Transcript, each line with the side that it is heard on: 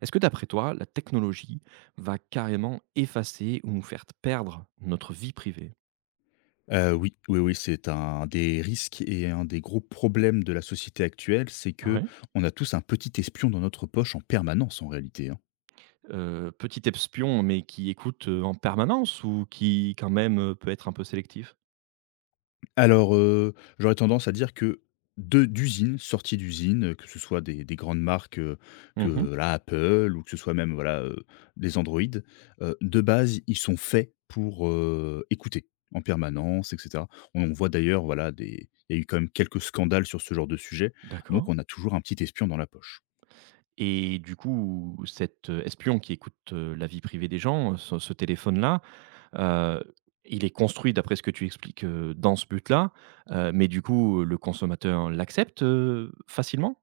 right: Est-ce que d'après toi, la technologie va carrément effacer ou nous faire perdre notre vie privée?
left: Oui, c'est un des risques et un des gros problèmes de la société actuelle, c'est
right: Ah
left: que
right: ouais?
left: on a tous un petit espion dans notre poche en permanence en réalité, hein.
right: Petit espion, mais qui écoute, en permanence ou qui quand même, peut être un peu sélectif?
left: Alors, j'aurais tendance à dire que de d'usines, sorties d'usines, que ce soit des grandes marques,
right: Mmh.
left: que la Apple ou que ce soit même voilà, des Android, de base, ils sont faits pour, écouter en permanence et cetera. On voit d'ailleurs voilà des il y a eu quand même quelques scandales sur ce genre de sujet, donc
right: D'accord.
left: on a toujours un petit espion dans la poche.
right: Et du coup, cet espion qui écoute, la vie privée des gens, ce téléphone-là, heu, il est construit d'après ce que tu expliques, dans ce but-là, mais du coup, le consommateur l'accepte, facilement?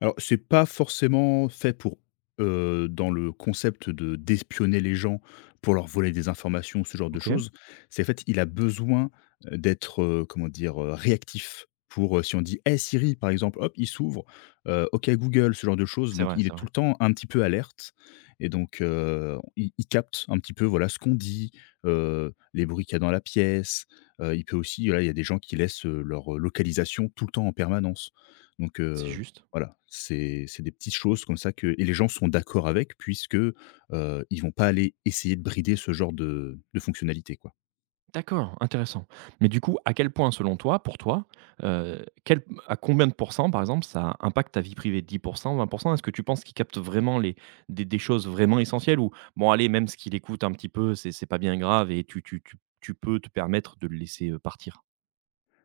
left: Alors, c'est pas forcément fait pour, dans le concept de d'espionner les gens pour leur voler des informations, ce genre de
right: OK.
left: choses. C'est en fait, il a besoin, d'être, comment dire? Réactif pour, si on dit: «Hey Siri» par exemple, hop, il s'ouvre, OK Google, ce genre de choses.
right: C'est
left: Donc
right: vrai,
left: il est
right: c'est
left: tout
right: vrai.
left: le temps un petit peu alerte et donc il capte un petit peu, voilà, ce qu'on dit, les bruits qu'il y a dans la pièce. Il peut aussi, là, il y a des gens qui laissent, leur, localisation tout le temps en permanence. Donc
right: C'est juste.
left: voilà, c'est des petites choses comme ça que et les gens sont d'accord avec puisque, ils vont pas aller essayer de brider ce genre de fonctionnalité, quoi.
right: D'accord, intéressant. Mais du coup, à quel point selon toi, pour toi, quel à combien de pourcents par exemple ça impacte ta vie privée? 10 20 Est-ce que tu penses qu'il capte vraiment les des choses vraiment essentielles ou bon allez même ce qu'il écoute un petit peu c'est pas bien grave et tu peux te permettre de le laisser, partir?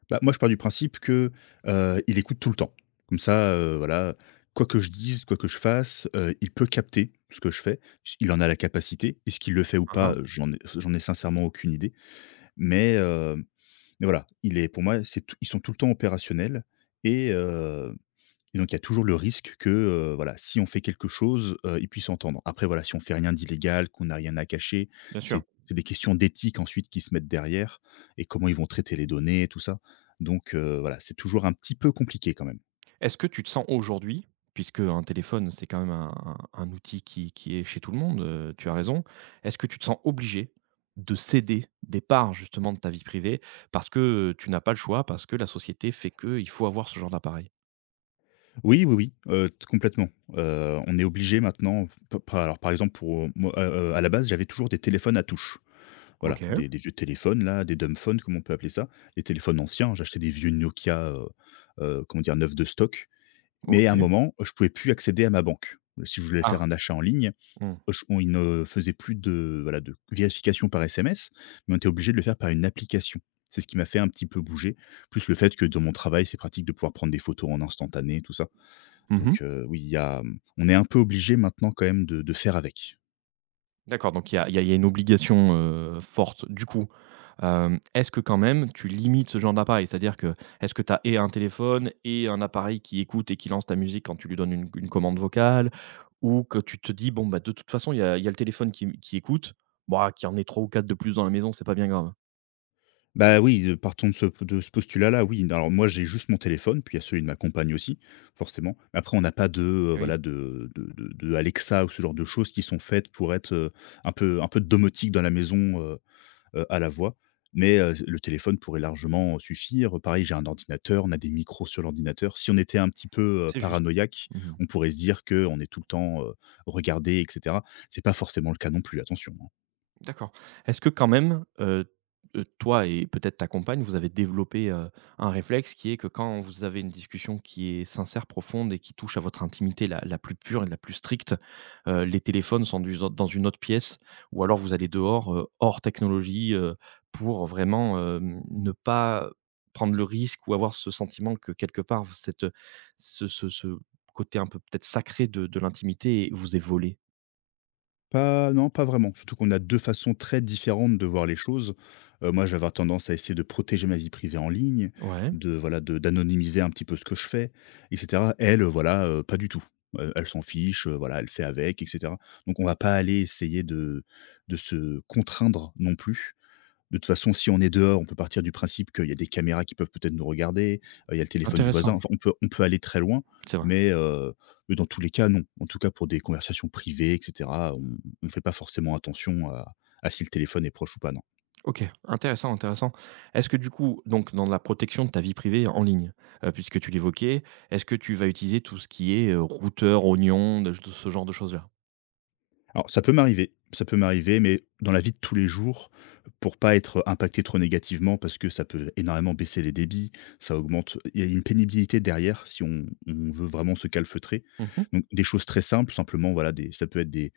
left: Bah, moi, je pars du principe que, il écoute tout le temps. Comme ça, voilà, quoi que je dise, quoi que je fasse, il peut capter ce que je fais. Il en a la capacité. Est-ce qu'il le fait ou
right: Hein
left: pas?
right: hein,
left: J'en ai sincèrement aucune idée. Mais, heu, mais voilà, il est pour moi, c'est tout ils sont tout le temps opérationnels et heu et donc il y a toujours le risque que, voilà, si on fait quelque chose, ils puissent entendre. Après voilà, si on fait rien d'illégal, qu'on n'a rien à cacher,
right: bien sûr.
left: c'est des questions d'éthique ensuite qui se mettent derrière et comment ils vont traiter les données, tout ça. Donc voilà, c'est toujours un petit peu compliqué quand même.
right: Est-ce que tu te sens aujourd'hui, puisque un téléphone, c'est quand même un outil qui est chez tout le monde, tu as raison. Est-ce que tu te sens obligé de céder des parts justement de ta vie privée parce que, tu n'as pas le choix, parce que la société fait que il faut avoir ce genre d'appareil?
left: Oui, oui, oui, t complètement. On est obligé maintenant p p alors par exemple pour moi, à la base, j'avais toujours des téléphones à touche. Voilà,
right: OK,
left: des vieux téléphones là, des dumbphones comme on peut appeler ça, les téléphones anciens. J'achetais des vieux Nokia, comment dire? Neufs de stock. Mais à un
right: OK.
left: moment, je pouvais plus accéder à ma banque. Si je voulais faire
right: Ah,
left: un achat en ligne,
right: mmh.
left: je on il ne faisait plus de, voilà, de vérification par SMS, mais on était obligé de le faire par une application. C'est ce qui m'a fait un petit peu bouger, plus le fait que dans mon travail, c'est pratique de pouvoir prendre des photos en instantané, tout ça.
right: Mmh.
left: Donc, oui, il y a, on est un peu obligé maintenant quand même de faire avec.
right: D'accord, donc il y a il y a il y a une obligation, forte. Du coup, est-ce que quand même tu limites ce genre d'appareil? C'est-à-dire que, est-ce que tu as et un téléphone et un appareil qui écoute et qui lance ta musique quand tu lui donnes une commande vocale? Ou que tu te dis: «Bon, bah, de toute façon, il y a le téléphone qui écoute. Bah, qu'il y en ait 3 ou 4 de plus dans la maison, c'est pas bien grave».
left: Bah, oui, partons de ce postulat-là, oui. Alors moi, j'ai juste mon téléphone, puis il y a celui de ma compagne aussi, forcément. Mais après, on n'a pas de,
right: Oui,
left: voilà, de Alexa ou ce genre de choses qui sont faites pour être, un peu de domotique dans la maison, à la voix. Mais, le téléphone pourrait largement, suffire. Pareil, j'ai un ordinateur, on a des micros sur l'ordinateur. Si on était un petit peu,
right: c'est juste.
left: paranoïaque,
right: Mmh.
left: on pourrait se dire qu'on est tout le temps, regardé et cetera. C'est pas forcément le cas non plus, attention, hein.
right: D'accord. Est-ce que quand même, toi et peut-être ta compagne, vous avez développé, un réflexe qui est que quand vous avez une discussion qui est sincère, profonde et qui touche à votre intimité la plus pure et la plus stricte, les téléphones sont dus dans une autre pièce ou alors vous allez dehors, hors technologie, pour vraiment, ne pas prendre le risque ou avoir ce sentiment que quelque part ce côté un peu peut-être sacré de l'intimité vous est volé?
left: Pas non, pas vraiment. Surtout qu'on a 2 façons très différentes de voir les choses. Moi, j'avais tendance à essayer de protéger ma vie privée en ligne,
right: Ouais,
left: de voilà, de d'anonymiser un petit peu ce que je fais et cetera. Elle, voilà, pas du tout. Elle s'en fiche, voilà, elle fait avec et cetera. Donc on va pas aller essayer de se contraindre non plus, de toute façon, si on est dehors, on peut partir du principe qu'il y a des caméras qui peuvent peut-être nous regarder, il y a le téléphone du voisin,
right: intéressant.
left: enfin on peut aller très loin,
right: C'est vrai.
left: mais heu, mais dans tous les cas, non. En tout cas, pour des conversations privées et cetera, on ne fait pas forcément attention à si le téléphone est proche ou pas, non.
right: OK, intéressant, intéressant. Est-ce que du coup, donc dans la protection de ta vie privée en ligne, puisque tu l'évoquais, est-ce que tu vas utiliser tout ce qui est, routeur, oignon, de ce genre de choses-là?
left: Alors ça peut m'arriver, mais dans la vie de tous les jours, pour pas être impacté trop négativement, parce que ça peut énormément baisser les débits, ça augmente il y a une pénibilité derrière si on veut vraiment se calfeutrer.
right: Mmh.
left: Donc des choses très simples, simplement, voilà, des ça peut être des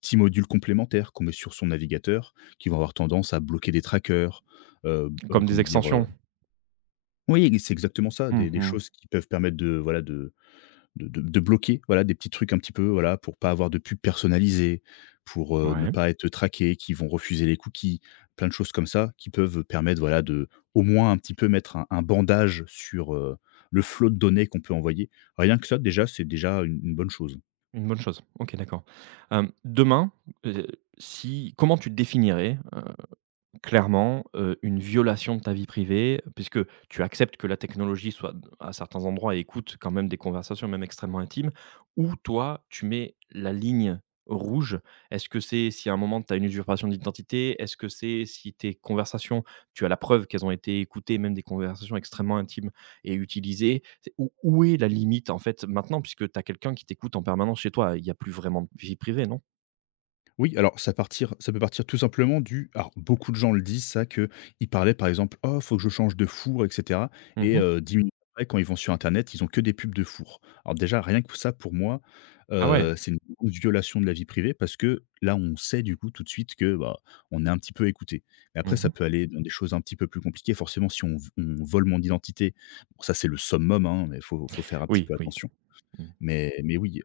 left: petits modules complémentaires qu'on met sur son navigateur, qui vont avoir tendance à bloquer des trackers,
right: Comme des
left: comment dire,
right: extensions?
left: oui, c'est exactement ça, des
right: Mmh.
left: choses qui peuvent permettre de, voilà, de bloquer, voilà, des petits trucs un petit peu, voilà, pour pas avoir de pubs personnalisées pour, ne
right: Ouais,
left: pas être traqué, qui vont refuser les cookies, plein de choses comme ça qui peuvent permettre, voilà, de au moins un petit peu mettre un bandage sur, le flot de données qu'on peut envoyer. Rien que ça déjà, c'est déjà une bonne chose.
right: une bonne chose. OK, d'accord. Demain, heu, si comment tu te définirais, clairement, une violation de ta vie privée, puisque tu acceptes que la technologie soit à certains endroits et écoute quand même des conversations même extrêmement intimes, ou toi, tu mets la ligne rouge? Est-ce que c'est si à un moment tu as une usurpation d'identité? Est-ce que c'est si tes conversations, tu as la preuve qu'elles ont été écoutées, même des conversations extrêmement intimes et utilisées? C'est où est la limite, en fait, maintenant? Puisque tu as quelqu'un qui t'écoute en permanence chez toi, il y a plus vraiment de vie privée, non?
left: Oui, alors ça peut partir tout simplement du alors beaucoup de gens le disent ça, que ils parlaient par exemple: «Oh faut que je change de four et cetera» et
right: Mmh.
left: 10 minutes après quand ils vont sur internet, ils ont que des pubs de four. Alors déjà rien que ça pour moi,
right: Ah ouais?
left: c'est une grosse violation de la vie privée parce que là on sait du coup tout de suite que, bah, on est un petit peu écouté. Mais après ça
right: Mmh.
left: peut aller dans des choses un petit peu plus compliquées. Forcément si on vole mon identité, bon ça c'est le summum, hein, mais il faut faire un petit
right: Oui,
left: peu
right: oui.
left: attention.
right: Mmh.
left: Mais oui,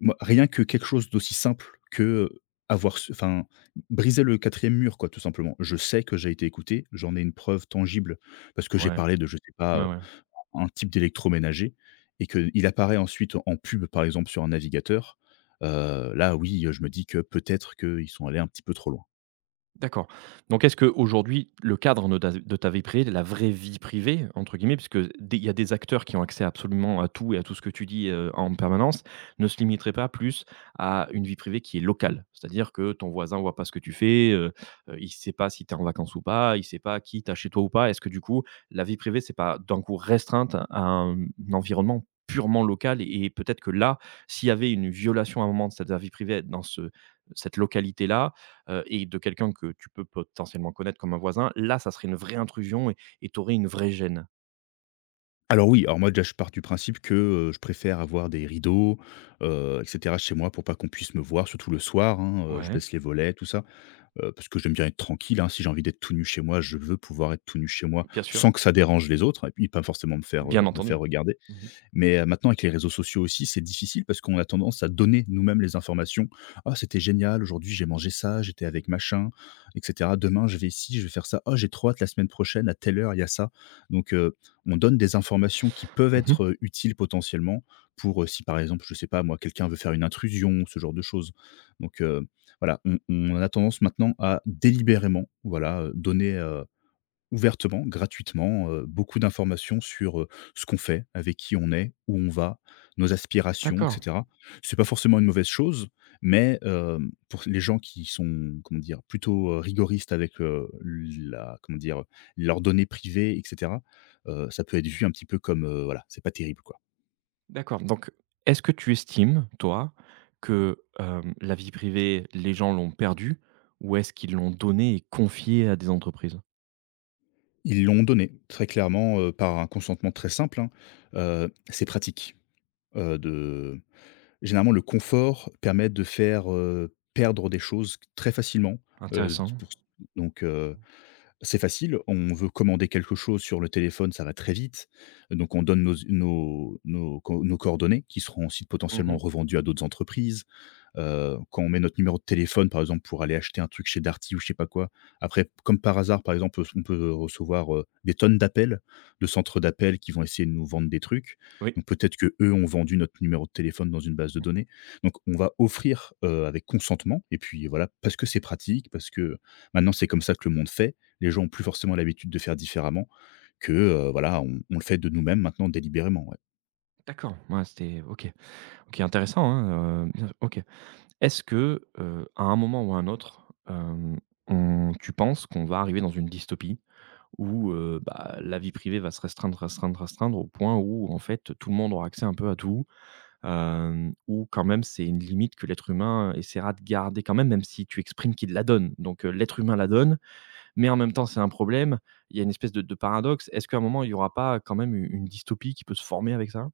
left: moi, rien que quelque chose d'aussi simple que, avoir ce enfin, briser le quatrième mur quoi, tout simplement. Je sais que j'ai été écouté, j'en ai une preuve tangible parce que j'ai
right: Ouais.
left: parlé de je sais pas,
right: Ouais, ouais.
left: un type d'électroménager et qu'il apparaît ensuite en pub, par exemple, sur un navigateur. Là, oui, je me dis que peut-être qu'ils sont allés un petit peu trop loin.
right: D'accord. Donc est-ce qu'aujourd'hui, le cadre de ta vie privée, de la «vraie vie privée» entre guillemets, puisque des il y a des acteurs qui ont accès absolument à tout et à tout ce que tu dis, en permanence, ne se limiterait pas plus à une vie privée qui est locale? C'est-à-dire que ton voisin ne voit pas ce que tu fais, il ne sait pas si tu es en vacances ou pas, il ne sait pas qui tu as chez toi ou pas. Est-ce que du coup, la vie privée, c'est pas d'un coup restreinte à un environnement purement local et peut-être que là, s'il y avait une violation à un moment de cette vie privée dans ce cette localité-là, et de quelqu'un que tu peux potentiellement connaître comme un voisin, là, ça serait une vraie intrusion et tu aurais une vraie gêne.
left: Alors oui, alors moi déjà je pars du principe que, je préfère avoir des rideaux, et cetera chez moi pour pas qu'on puisse me voir, surtout le soir, hein, je
right: Ouais.
left: baisse les volets, tout ça. Parce que j'aime bien être tranquille, hein. Si j'ai envie d'être tout nu chez moi, je veux pouvoir être tout nu chez moi
right: Bien sûr,
left: sans que ça dérange les autres et puis pas forcément
right: bien
left: me faire
right: entendu.
left: regarder.
right: Mmh mh.
left: Mais maintenant avec les réseaux sociaux aussi, c'est difficile parce qu'on a tendance à donner nous-mêmes les informations. «Ah c'était génial, aujourd'hui j'ai mangé ça, j'étais avec machin et cetera. Demain je vais ici, je vais faire ça. Ah j'ai trop hâte la semaine prochaine à telle heure il y a ça». Donc on donne des informations qui peuvent
right: Mmh.
left: être, utiles potentiellement pour, si par exemple, je sais pas moi, quelqu'un veut faire une intrusion, ce genre de choses. Donc voilà, on a tendance maintenant à délibérément, voilà, donner, ouvertement, gratuitement, beaucoup d'informations sur, ce qu'on fait, avec qui on est, où on va, nos aspirations, et
right: D'accord,
left: cetera. C'est pas forcément une mauvaise chose, mais, pour les gens qui sont, comment dire? Plutôt, rigoristes avec, la comment dire? Leurs données privées, et cetera, ça peut être vu un petit peu comme, voilà, c'est pas terrible, quoi.
right: d'accord. Donc, est-ce que tu estimes, toi, que, la vie privée, les gens l'ont perdue ou est-ce qu'ils l'ont donnée et confiée à des entreprises?
left: Ils l'ont donné, très clairement, par un consentement très simple, hein, c'est pratique, de Généralement, le confort permet de faire, perdre des choses très facilement,
right: Intéressant.
left: pour donc c'est facile. On veut commander quelque chose sur le téléphone, ça va très vite, donc on donne nos coordonnées qui seront ensuite potentiellement
right: Mmh.
left: revendues à d'autres entreprises. Quand on met notre numéro de téléphone, par exemple, pour aller acheter un truc chez Darty ou je sais pas quoi. Après, comme par hasard, par exemple, on peut recevoir, des tonnes d'appels, de centres d'appels qui vont essayer de nous vendre des trucs.
right: Oui.
left: Donc peut-être que eux ont vendu notre numéro de téléphone dans une base de
right: Mmh.
left: données. Donc on va offrir, avec consentement et puis voilà, parce que c'est pratique, parce que maintenant c'est comme ça que le monde fait. Les gens ont plus forcément l'habitude de faire différemment que, voilà, on le fait de nous-mêmes maintenant délibérément, ouais.
right: D'accord, ouais, c'était OK. OK, intéressant, hein, bien OK. Est-ce que, à un moment ou à un autre, hem, on tu penses qu'on va arriver dans une dystopie où, bah, la vie privée va se restreindre, restreindre, restreindre au point où, en fait, tout le monde aura accès un peu à tout, où quand même c'est une limite que l'être humain essaiera de garder quand même, même si tu exprimes qu'il la donne. Donc, l'être humain la donne, mais en même temps c'est un problème. Il y a une espèce de paradoxe. Est-ce qu'à un moment il n'y aura pas quand même u une dystopie qui peut se former avec ça?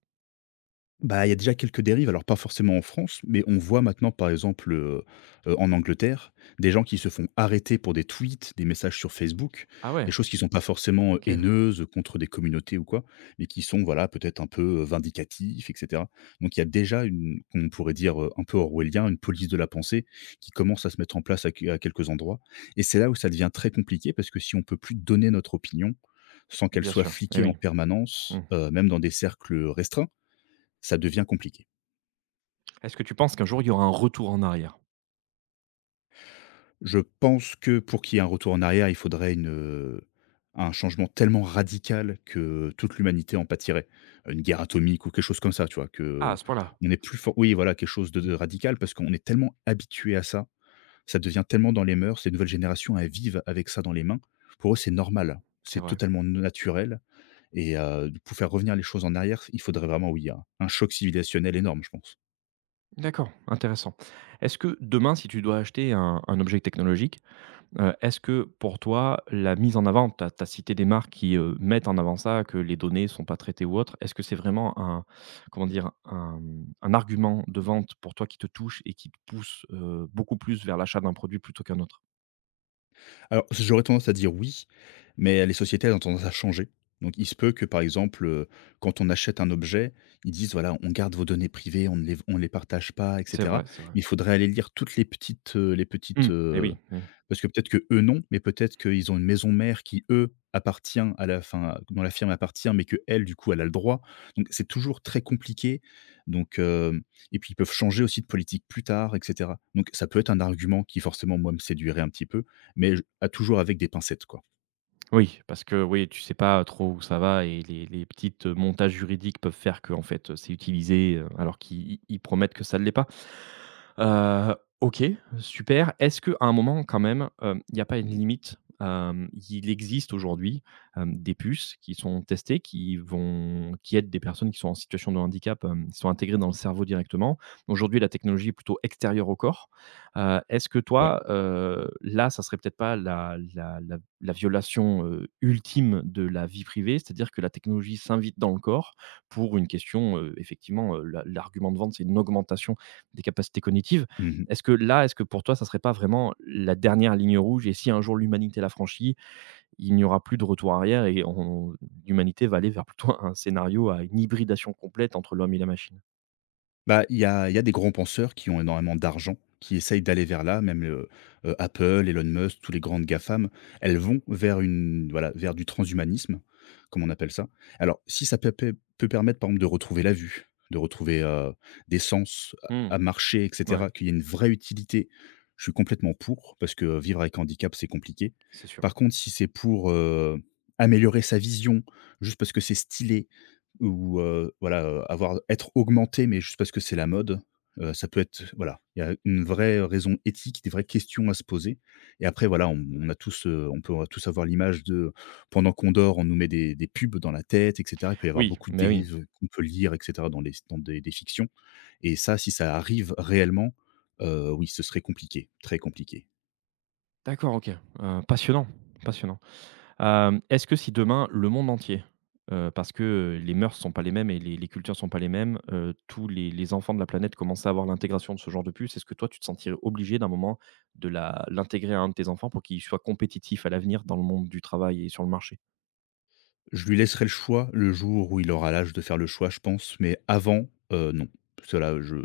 left: Bah, il y a déjà quelques dérives, alors pas forcément en France, mais on voit maintenant, par exemple, en Angleterre, des gens qui se font arrêter pour des tweets, des messages sur Facebook,
right: Ah ouais,
left: des choses qui sont pas forcément,
right: OK.
left: haineuses contre des communautés ou quoi, mais qui sont, voilà, peut-être un peu, vindicatifs et cetera. Donc il y a déjà une on pourrait dire, un peu orwellien, une police de la pensée qui commence à se mettre en place à quelques endroits, et c'est là où ça devient très compliqué parce que si on peut plus donner notre opinion sans qu'elle
right: Bien
left: soit
right: sûr. Eh
left: fliquée en
right: oui.
left: permanence,
right: Mmh.
left: même dans des cercles restreints, ça devient compliqué.
right: Est-ce que tu penses qu'un jour il y aura un retour en arrière?
left: Je pense que pour qu'il y ait un retour en arrière, il faudrait une, un changement tellement radical que toute l'humanité en pâtirait. Une guerre atomique ou quelque chose comme ça, tu vois?
right: Ah,
left: Que
right: à ce point-là.
left: on est plus fort, oui, voilà, quelque chose de
right: Mmh.
left: radical parce qu'on est tellement habitué à ça, ça devient tellement dans les mœurs. Les nouvelles générations, elles vivent avec ça dans les mains. Pour eux, c'est normal,
right: C'est
left: c'est
right: vrai.
left: totalement naturel, et pour faire revenir les choses en arrière, il faudrait vraiment, oui, un choc civilisationnel énorme, je pense.
right: D'accord, intéressant. Est-ce que demain, si tu dois acheter un objet technologique, est-ce que pour toi, la mise en avant tu as cité des marques qui, mettent en avant ça, que les données ne sont pas traitées ou autre. Est-ce que c'est vraiment un comment dire? Un argument de vente pour toi qui te touche et qui te pousse, beaucoup plus vers l'achat d'un produit plutôt qu'un autre?
left: Alors, j'aurais tendance à dire oui, mais les sociétés, elles ont tendance à changer. Donc, il se peut que, par exemple, quand on achète un objet, ils disent: «Voilà, on garde vos données privées, on ne les partage pas» et
right: C'est
left: cetera.
right: vrai, c'est vrai.
left: Mais il faudrait aller lire toutes les petites,
right: Mmh. Et oui, mmh.
left: parce que peut-être que eux non, mais peut-être qu'ils ont une maison mère qui, eux, appartient à la fin dont la firme appartient, mais que elle du coup, elle a le droit. Donc c'est toujours très compliqué. Donc, hem et puis ils peuvent changer aussi de politique plus tard et cetera. Donc ça peut être un argument qui, forcément, moi, me séduirait un petit peu. Mais j à toujours avec des pincettes, quoi.
right: Oui, parce que oui, tu sais pas trop où ça va et les petites, montages juridiques peuvent faire que en fait, c'est utilisé, alors qu'ils promettent que ça ne l'est pas. Heu, OK, super. Est-ce qu'à un moment quand même, il n'y a pas une limite? Il existe aujourd'hui, des puces qui sont testées, qui aident des personnes qui sont en situation de handicap, qui sont intégrées dans le cerveau directement. Aujourd'hui, la technologie est plutôt extérieure au corps. Est-ce que
left: Ouais.
right: toi, là, ça serait peut-être pas la violation, ultime de la vie privée? C'est-à-dire que la technologie s'invite dans le corps pour une question, effectivement, l'argument de vente, c'est une augmentation des capacités cognitives.
left: Mmh.
right: Est-ce que là, est-ce que pour toi, ça serait pas vraiment la dernière ligne rouge et si un jour l'humanité l'a franchit, il n'y aura plus de retour arrière et on l'humanité va aller vers plutôt un scénario à une hybridation complète entre l'homme et la machine?
left: Bah, il y a des grands penseurs qui ont énormément d'argent, qui essayent d'aller vers là, même, Apple, Elon Musk, tous les grandes GAFAM, elles vont vers une voilà, vers du transhumanisme, comme on appelle ça. Alors, si ça peut permettre, par exemple, de retrouver la vue, de retrouver, des sens à
right: Mmh,
left: à marcher et
right: ouais,
left: cetera, qu'il y ait une vraie utilité, je suis complètement pour, parce que vivre avec handicap, c'est compliqué.
right: c'est sûr.
left: Par contre, si c'est pour, améliorer sa vision, juste parce que c'est stylé. Ou, voilà, avoir être augmenté, mais juste parce que c'est la mode, ça peut être voilà, il y a une vraie raison éthique, des vraies questions à se poser, et après voilà, on a tous, on peut tous avoir l'image de pendant qu'on dort, on nous met des pubs dans la tête et cetera. Il peut y avoir
right: Oui,
left: beaucoup de
right: mais oui.
left: dérives qu'on peut lire et cetera dans les dans des fictions, et ça, si ça arrive réellement, oui, ce serait compliqué, très compliqué.
right: D'accord, OK, passionnant, passionnant. Est-ce que si demain le monde entier, parce que, les mœurs sont pas les mêmes et les cultures sont pas les mêmes, tous les enfants de la planète commencent à avoir l'intégration de ce genre de puce, est-ce que toi tu te sentirais obligé d'un moment de la l'intégrer à un de tes enfants pour qu'il soit compétitif à l'avenir dans le monde du travail et sur le marché?
left: Je lui laisserai le choix le jour où il aura l'âge de faire le choix, je pense, mais avant, non. Cela je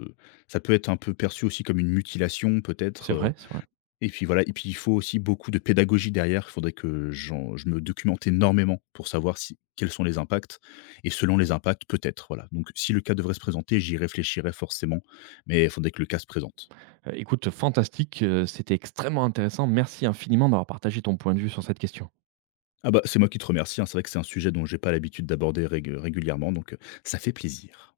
left: ça peut être un peu perçu aussi comme une mutilation
right: C'est
left: peut-être,
right: vrai, c'est vrai.
left: et puis voilà et puis il faut aussi beaucoup de pédagogie derrière. Il faudrait que j'en je me documente énormément pour savoir si quels sont les impacts, et selon les impacts, peut-être, voilà. Donc si le cas devrait se présenter, j'y réfléchirai forcément, mais il faudrait que le cas se présente.
right: Écoute, fantastique, c'était extrêmement intéressant. Merci infiniment d'avoir partagé ton point de vue sur cette question.
left: Ah bah, c'est moi qui te remercie, hein. C'est vrai que c'est un sujet dont j'ai pas l'habitude d'aborder régulièrement, donc ça fait plaisir.